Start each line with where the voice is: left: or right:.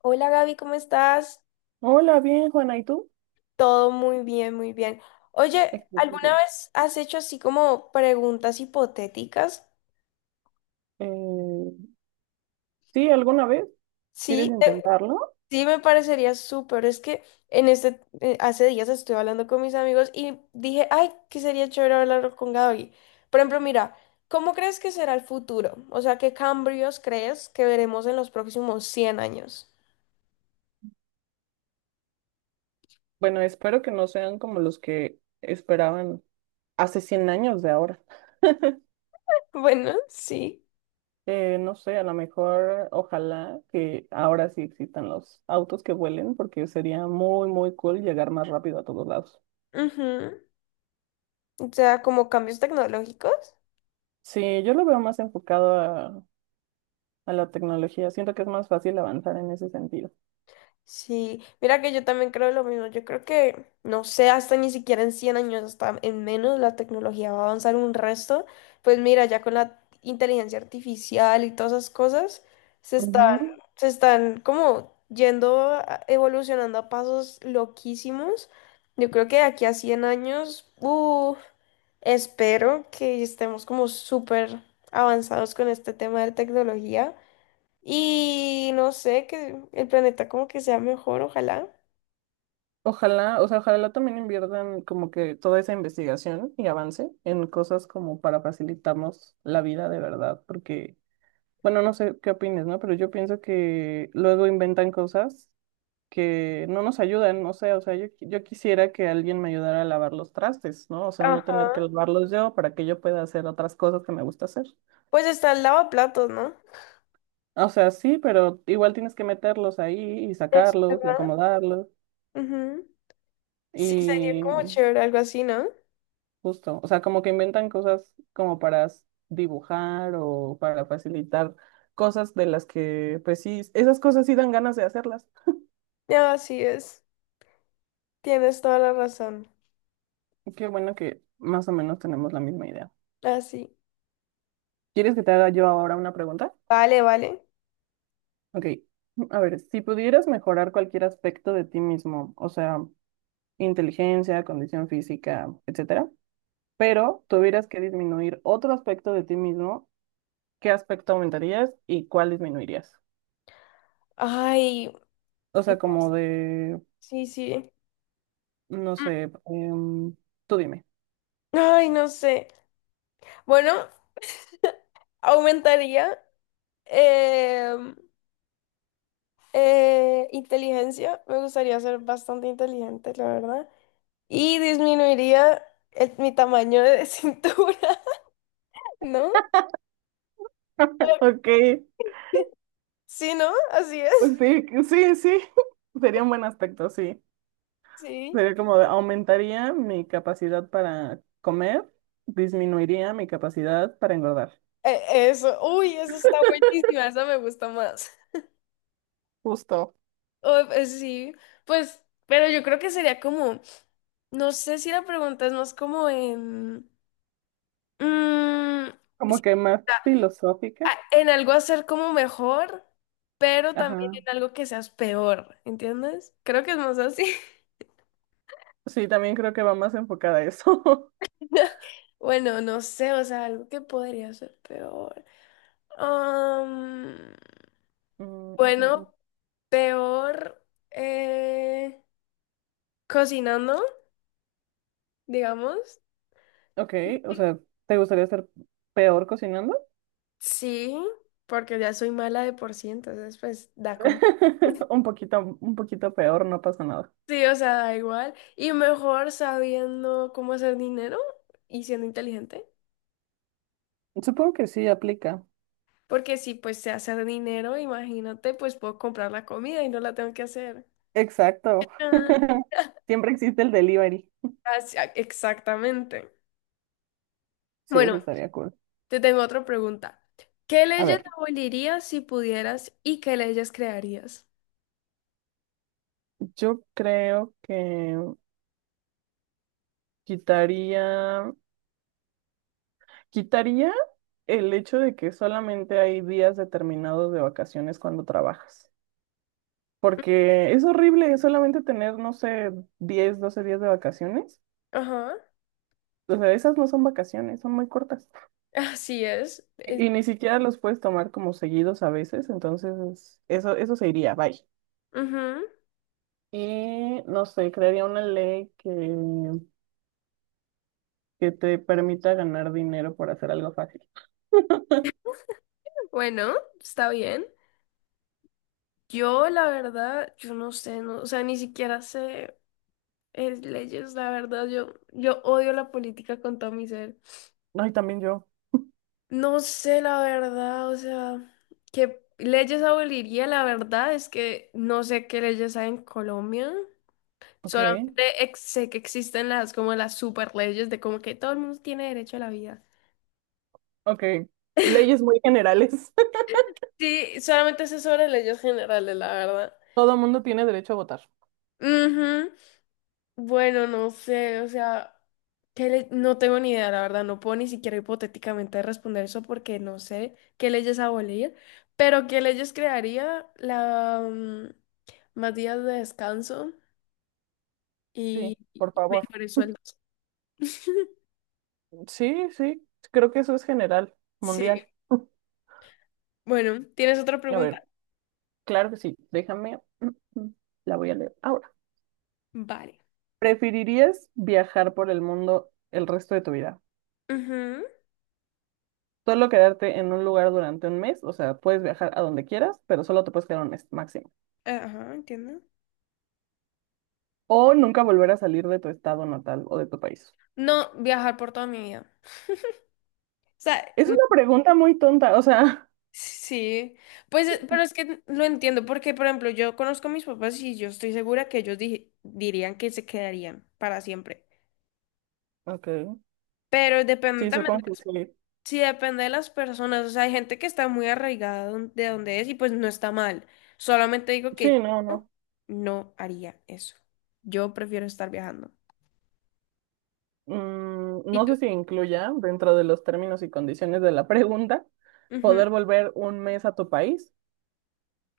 left: Hola Gaby, ¿cómo estás?
right: Hola, bien, Juana, ¿y tú?
left: Todo muy bien, muy bien. Oye, ¿alguna
right: Excelente.
left: vez has hecho así como preguntas hipotéticas?
right: Eh, sí, ¿alguna vez
left: Sí,
right: quieres intentarlo?
left: sí, me parecería súper. Es que en este, hace días estuve hablando con mis amigos y dije, ay, que sería chévere hablar con Gaby. Por ejemplo, mira, ¿cómo crees que será el futuro? O sea, ¿qué cambios crees que veremos en los próximos 100 años?
right: Bueno, espero que no sean como los que esperaban hace 100 años de ahora.
left: Bueno, sí.
right: No sé, a lo mejor, ojalá que ahora sí existan los autos que vuelen, porque sería muy, muy cool llegar más rápido a todos lados.
left: Ujú. O sea, como cambios tecnológicos.
right: Sí, yo lo veo más enfocado a la tecnología. Siento que es más fácil avanzar en ese sentido.
left: Sí, mira que yo también creo lo mismo. Yo creo que, no sé, hasta ni siquiera en 100 años, hasta en menos, la tecnología va a avanzar un resto. Pues mira, ya con la inteligencia artificial y todas esas cosas, se están,
right: Ujú.
left: se están como yendo, evolucionando a pasos loquísimos. Yo creo que de aquí a 100 años, uff, espero que estemos como súper avanzados con este tema de tecnología. Y no sé, que el planeta como que sea mejor, ojalá.
right: Ojalá, o sea, ojalá también inviertan como que toda esa investigación y avance en cosas como para facilitarnos la vida de verdad, porque, bueno, no sé qué opines, ¿no? Pero yo pienso que luego inventan cosas que no nos ayudan, no sé, o sea, yo quisiera que alguien me ayudara a lavar los trastes, ¿no? O sea, no tener que
left: Ajá.
right: lavarlos yo para que yo pueda hacer otras cosas que me gusta hacer.
left: Pues está el lavaplatos, ¿no?
right: O sea, sí, pero igual tienes que meterlos ahí y
left: Es
right: sacarlos y
left: verdad.
right: acomodarlos.
left: Ujú. Sí, sería
right: Y
left: como chévere, algo así, ¿no?
right: Justo, o sea, como que inventan cosas como para dibujar o para facilitar cosas de las que, pues sí, esas cosas sí dan ganas de hacerlas.
left: Ah, así es. Tienes toda la razón.
right: Qué bueno que más o menos tenemos la misma idea.
left: Así.
right: ¿Quieres que te haga yo ahora una pregunta?
left: Vale, vale.
right: Ok, a ver, si pudieras mejorar cualquier aspecto de ti mismo, o sea, inteligencia, condición física, etcétera, pero tuvieras que disminuir otro aspecto de ti mismo, ¿qué aspecto aumentarías y cuál disminuirías?
left: Ay,
right: O sea,
left: no,
right: como de
left: sí, sí.
right: no sé, tú dime.
left: Ay, no sé. Bueno, aumentaría em, inteligencia. Me gustaría ser bastante inteligente, la verdad. Y disminuiría mi tamaño de cintura, ¿no?
right: Ok,
left: Sí, ¿no? Así
right: pues
left: es.
right: sí, sí, sí, sería un buen aspecto, sí.
left: Sí.
right: Sería aumentaría mi capacidad para comer, disminuiría mi capacidad para engordar.
left: Eso. Uy, eso está buenísima. Esa me gusta más.
right: Justo,
left: Oh, pues sí. Pues, pero yo creo que sería como. No sé si la pregunta es más como en. mm,
right: como que
left: si-
right: más filosófica.
left: en algo hacer como mejor, pero también
right: Ajá,
left: en algo que seas peor. ¿Entiendes? Creo que es más así.
right: sí, también creo que va más enfocada a eso.
left: Bueno, no sé, o sea, algo que podría ser peor. Am,
right: Mm, mm, mm,
left: bueno,
right: mm.
left: peor eh, cocinando, digamos.
right: Ok, o sea, ¿te gustaría ser peor cocinando?
left: Sí, porque ya soy mala de por sí, entonces pues da como.
right: Un poquito peor, no pasa nada.
left: Sí, o sea, da igual. Y mejor sabiendo cómo hacer dinero y siendo inteligente.
right: Supongo que sí aplica.
left: Porque si pues sé hacer dinero, imagínate, pues puedo comprar la comida y no la tengo que hacer.
right: Exacto.
left: Ah,
right: Siempre existe el delivery.
left: exactamente.
right: Sí, eso
left: Bueno.
right: estaría cool.
left: Te tengo otra pregunta. ¿Qué
right: A
left: leyes
right: ver,
left: abolirías si pudieras y qué leyes crearías?
right: yo creo que quitaría, quitaría el hecho de que solamente hay días determinados de vacaciones cuando trabajas, porque es horrible solamente tener, no sé, 10, 12 días de vacaciones.
left: Ajá,
right: O sea, esas no son vacaciones, son muy cortas.
left: así es.
right: Y
left: Eh,
right: ni siquiera los puedes tomar como seguidos a veces, entonces eso se iría, bye.
left: ujú.
right: Y no sé, crearía una ley que te permita ganar dinero por hacer algo fácil.
left: Bueno, está bien. Yo, la verdad, yo no sé, no, o sea, ni siquiera sé leyes, la verdad, yo odio la política con todo mi ser.
right: Ay, también yo.
left: No sé, la verdad, o sea, qué leyes aboliría, la verdad es que no sé qué leyes hay en Colombia.
right: Ok,
left: Solamente sé que existen las como las super leyes de como que todo el mundo tiene derecho a la vida.
right: ok. Leyes muy generales.
left: Sí, solamente sé sobre leyes generales, la verdad.
right: Todo el mundo tiene derecho a votar.
left: Ujú. Bueno, no sé, o sea, ¿qué no tengo ni idea, la verdad, no puedo ni siquiera hipotéticamente responder eso porque no sé qué leyes abolir, pero qué leyes crearía la más días de descanso y
right: Sí,
left: y
right: por favor.
left: mejores sueldos.
right: Sí, sí. Creo que eso es general,
left: Sí,
right: mundial.
left: bueno, ¿tienes otra
right: A
left: pregunta?
right: ver, claro que sí. Déjame. La voy a leer ahora.
left: Vale.
right: ¿Preferirías viajar por el mundo el resto de tu vida?
left: Ujú.
right: Solo quedarte en un lugar durante un mes, o sea, puedes viajar a donde quieras, pero solo te puedes quedar un mes máximo.
left: Ajá, entiendo.
right: ¿O nunca volver a salir de tu estado natal o de tu país?
left: No viajar por toda mi vida. O sea,
right: Es una pregunta muy tonta, o sea,
left: sí, pues, pero es que lo entiendo porque, por ejemplo, yo conozco a mis papás y yo estoy segura que ellos dirían que se quedarían para siempre.
right: ok,
left: Pero depende
right: sí,
left: también,
right: supongo que sí.
left: sí, depende de las personas. O sea, hay gente que está muy arraigada de donde es y pues no está mal. Solamente digo que
right: Sí, no,
left: yo
right: no.
left: no haría eso. Yo prefiero estar viajando. ¿Y
right: No
left: tú?
right: sé si incluya dentro de los términos y condiciones de la pregunta
left: Ujú.
right: poder volver un mes a tu país.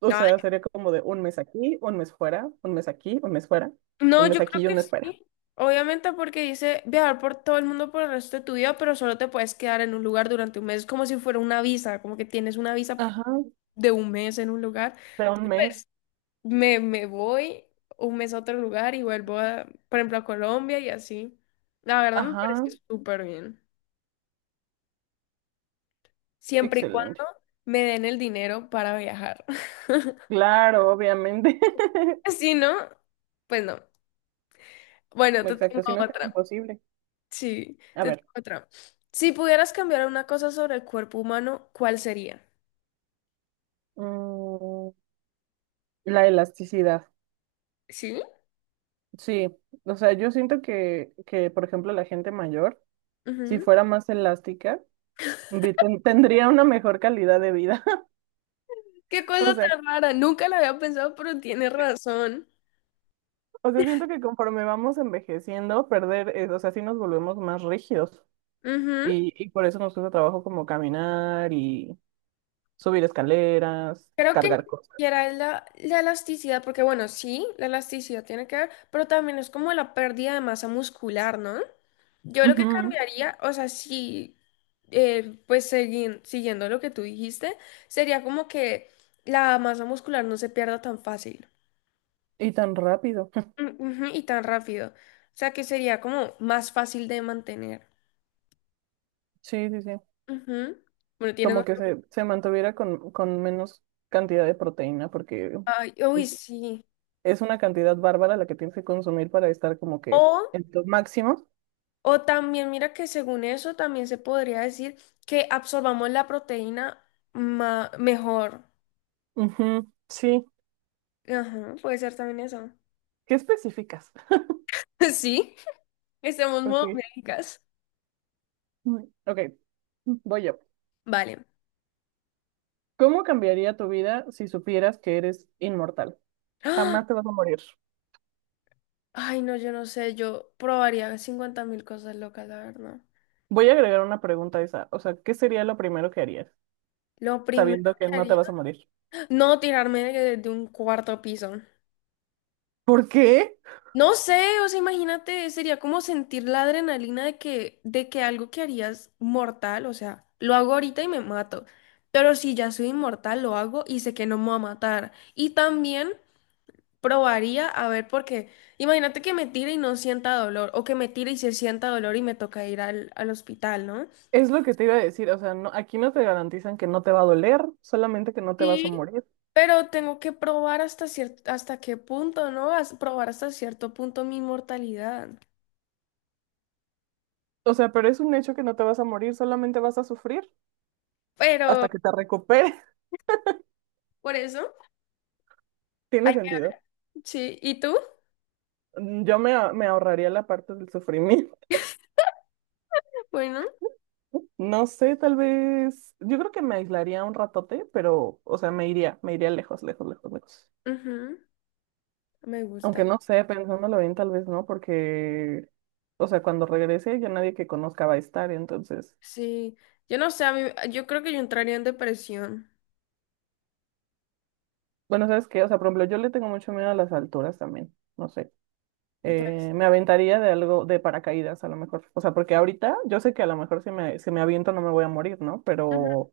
right: O
left: No,
right: sea, sería como de un mes aquí, un mes fuera, un mes aquí, un mes fuera,
left: no,
right: un mes
left: yo
right: aquí
left: creo
right: y un
left: que
right: mes fuera.
left: sí. Obviamente porque dice viajar por todo el mundo por el resto de tu vida, pero solo te puedes quedar en un lugar durante un mes, como si fuera una visa, como que tienes una visa
right: Ajá,
left: de un mes en un lugar.
right: de un mes.
left: Pues me voy un mes a otro lugar y vuelvo a, por ejemplo, a Colombia y así. La verdad me
right: Ajá,
left: parece súper bien. Siempre y cuando
right: excelente.
left: me den el dinero para viajar.
right: Claro, obviamente.
left: Si no, pues no. Bueno, te tengo
right: Exacto, si no es tan
left: otra.
right: imposible.
left: Sí,
right: A
left: te
right: ver.
left: tengo otra. Si pudieras cambiar una cosa sobre el cuerpo humano, ¿cuál sería?
right: mm, La elasticidad,
left: ¿Sí?
right: sí. O sea, yo siento que, por ejemplo, la gente mayor, si
left: Ujú.
right: fuera más elástica, tendría una mejor calidad de vida.
left: Qué
right: O
left: cosa
right: sea,
left: tan rara. Nunca la había pensado, pero tienes razón.
right: o sea, siento que conforme vamos envejeciendo, perder, o sea, sí nos volvemos más rígidos.
left: Ujú.
right: Y por eso nos cuesta trabajo como caminar y subir escaleras,
left: Creo que ni
right: cargar cosas.
left: siquiera es la elasticidad, porque bueno, sí, la elasticidad tiene que ver, pero también es como la pérdida de masa muscular, ¿no? Yo lo que
right: Ujú,
left: cambiaría, o sea, sí, pues siguiendo lo que tú dijiste, sería como que la masa muscular no se pierda tan fácil.
right: y tan rápido.
left: Mm, ujú, y tan rápido. O sea que sería como más fácil de mantener.
right: Sí, sí, sí.
left: Ujú. Bueno, tienes
right: Como que
left: otro-.
right: se mantuviera con, menos cantidad de proteína, porque
left: Ay, uy, sí.
right: es una cantidad bárbara la que tienes que consumir para estar como que
left: O,
right: en tu máximo.
left: o también, mira que según eso también se podría decir que absorbamos la proteína mejor.
right: Ujú, sí.
left: Ajá, puede ser también eso.
right: ¿Qué especificas?
left: Sí, estamos
right: Ok.
left: modo médicas.
right: Ok, voy yo.
left: Vale.
right: ¿Cómo cambiaría tu vida si supieras que eres inmortal?
left: ¡Ah!
right: Jamás te vas a morir.
left: Ay, no, yo no sé, yo probaría 50.000 cosas locas, la verdad.
right: Voy a agregar una pregunta a esa. O sea, ¿qué sería lo primero que harías
left: Lo primero
right: sabiendo que
left: que
right: no te
left: haría,
right: vas a morir?
left: no tirarme de un cuarto piso.
right: ¿Por qué?
left: No sé, o sea, imagínate, sería como sentir la adrenalina de que algo que harías mortal, o sea, lo hago ahorita y me mato, pero si ya soy inmortal, lo hago y sé que no me va a matar. Y también probaría a ver, porque imagínate que me tire y no sienta dolor, o que me tire y se sienta dolor y me toca ir al hospital, ¿no?
right: Es lo que te iba a decir. O sea, no, aquí no te garantizan que no te va a doler, solamente que no te vas a
left: Sí,
right: morir.
left: pero tengo que probar hasta cierto, hasta qué punto, ¿no? Probar hasta cierto punto mi inmortalidad.
right: O sea, pero es un hecho que no te vas a morir, solamente vas a sufrir
left: Pero
right: hasta que te recuperes.
left: por eso,
right: Tiene
left: ay,
right: sentido.
left: sí, ¿y tú?
right: Yo me ahorraría la parte del sufrimiento.
left: Bueno,
right: No sé, tal vez. Yo creo que me aislaría un ratote, pero, o sea, me iría lejos, lejos, lejos, lejos.
left: ujú, me gusta.
right: Aunque no sé, pensándolo bien, tal vez no, porque, o sea, cuando regrese ya nadie que conozca va a estar, entonces.
left: Sí, yo no sé, a mí, yo creo que yo entraría en depresión.
right: Bueno, ¿sabes qué? O sea, por ejemplo, yo le tengo mucho miedo a las alturas también, no sé.
left: Pues,
right: Me aventaría de algo de paracaídas a lo mejor. O sea, porque ahorita yo sé que a lo mejor si me aviento no me voy a morir, ¿no?
left: ujú,
right: Pero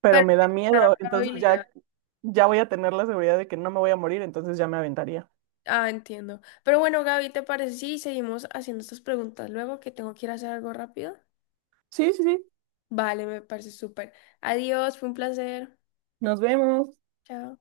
right: pero
left: pero
right: me da
left: está la
right: miedo, entonces
left: probabilidad.
right: ya voy a tener la seguridad de que no me voy a morir, entonces ya me aventaría.
left: Ah, entiendo. Pero bueno, Gaby, ¿te parece si seguimos haciendo estas preguntas luego que tengo que ir a hacer algo rápido?
right: Sí, sí, sí,
left: Vale, me parece súper. Adiós, fue un placer.
right: nos vemos.
left: Chao.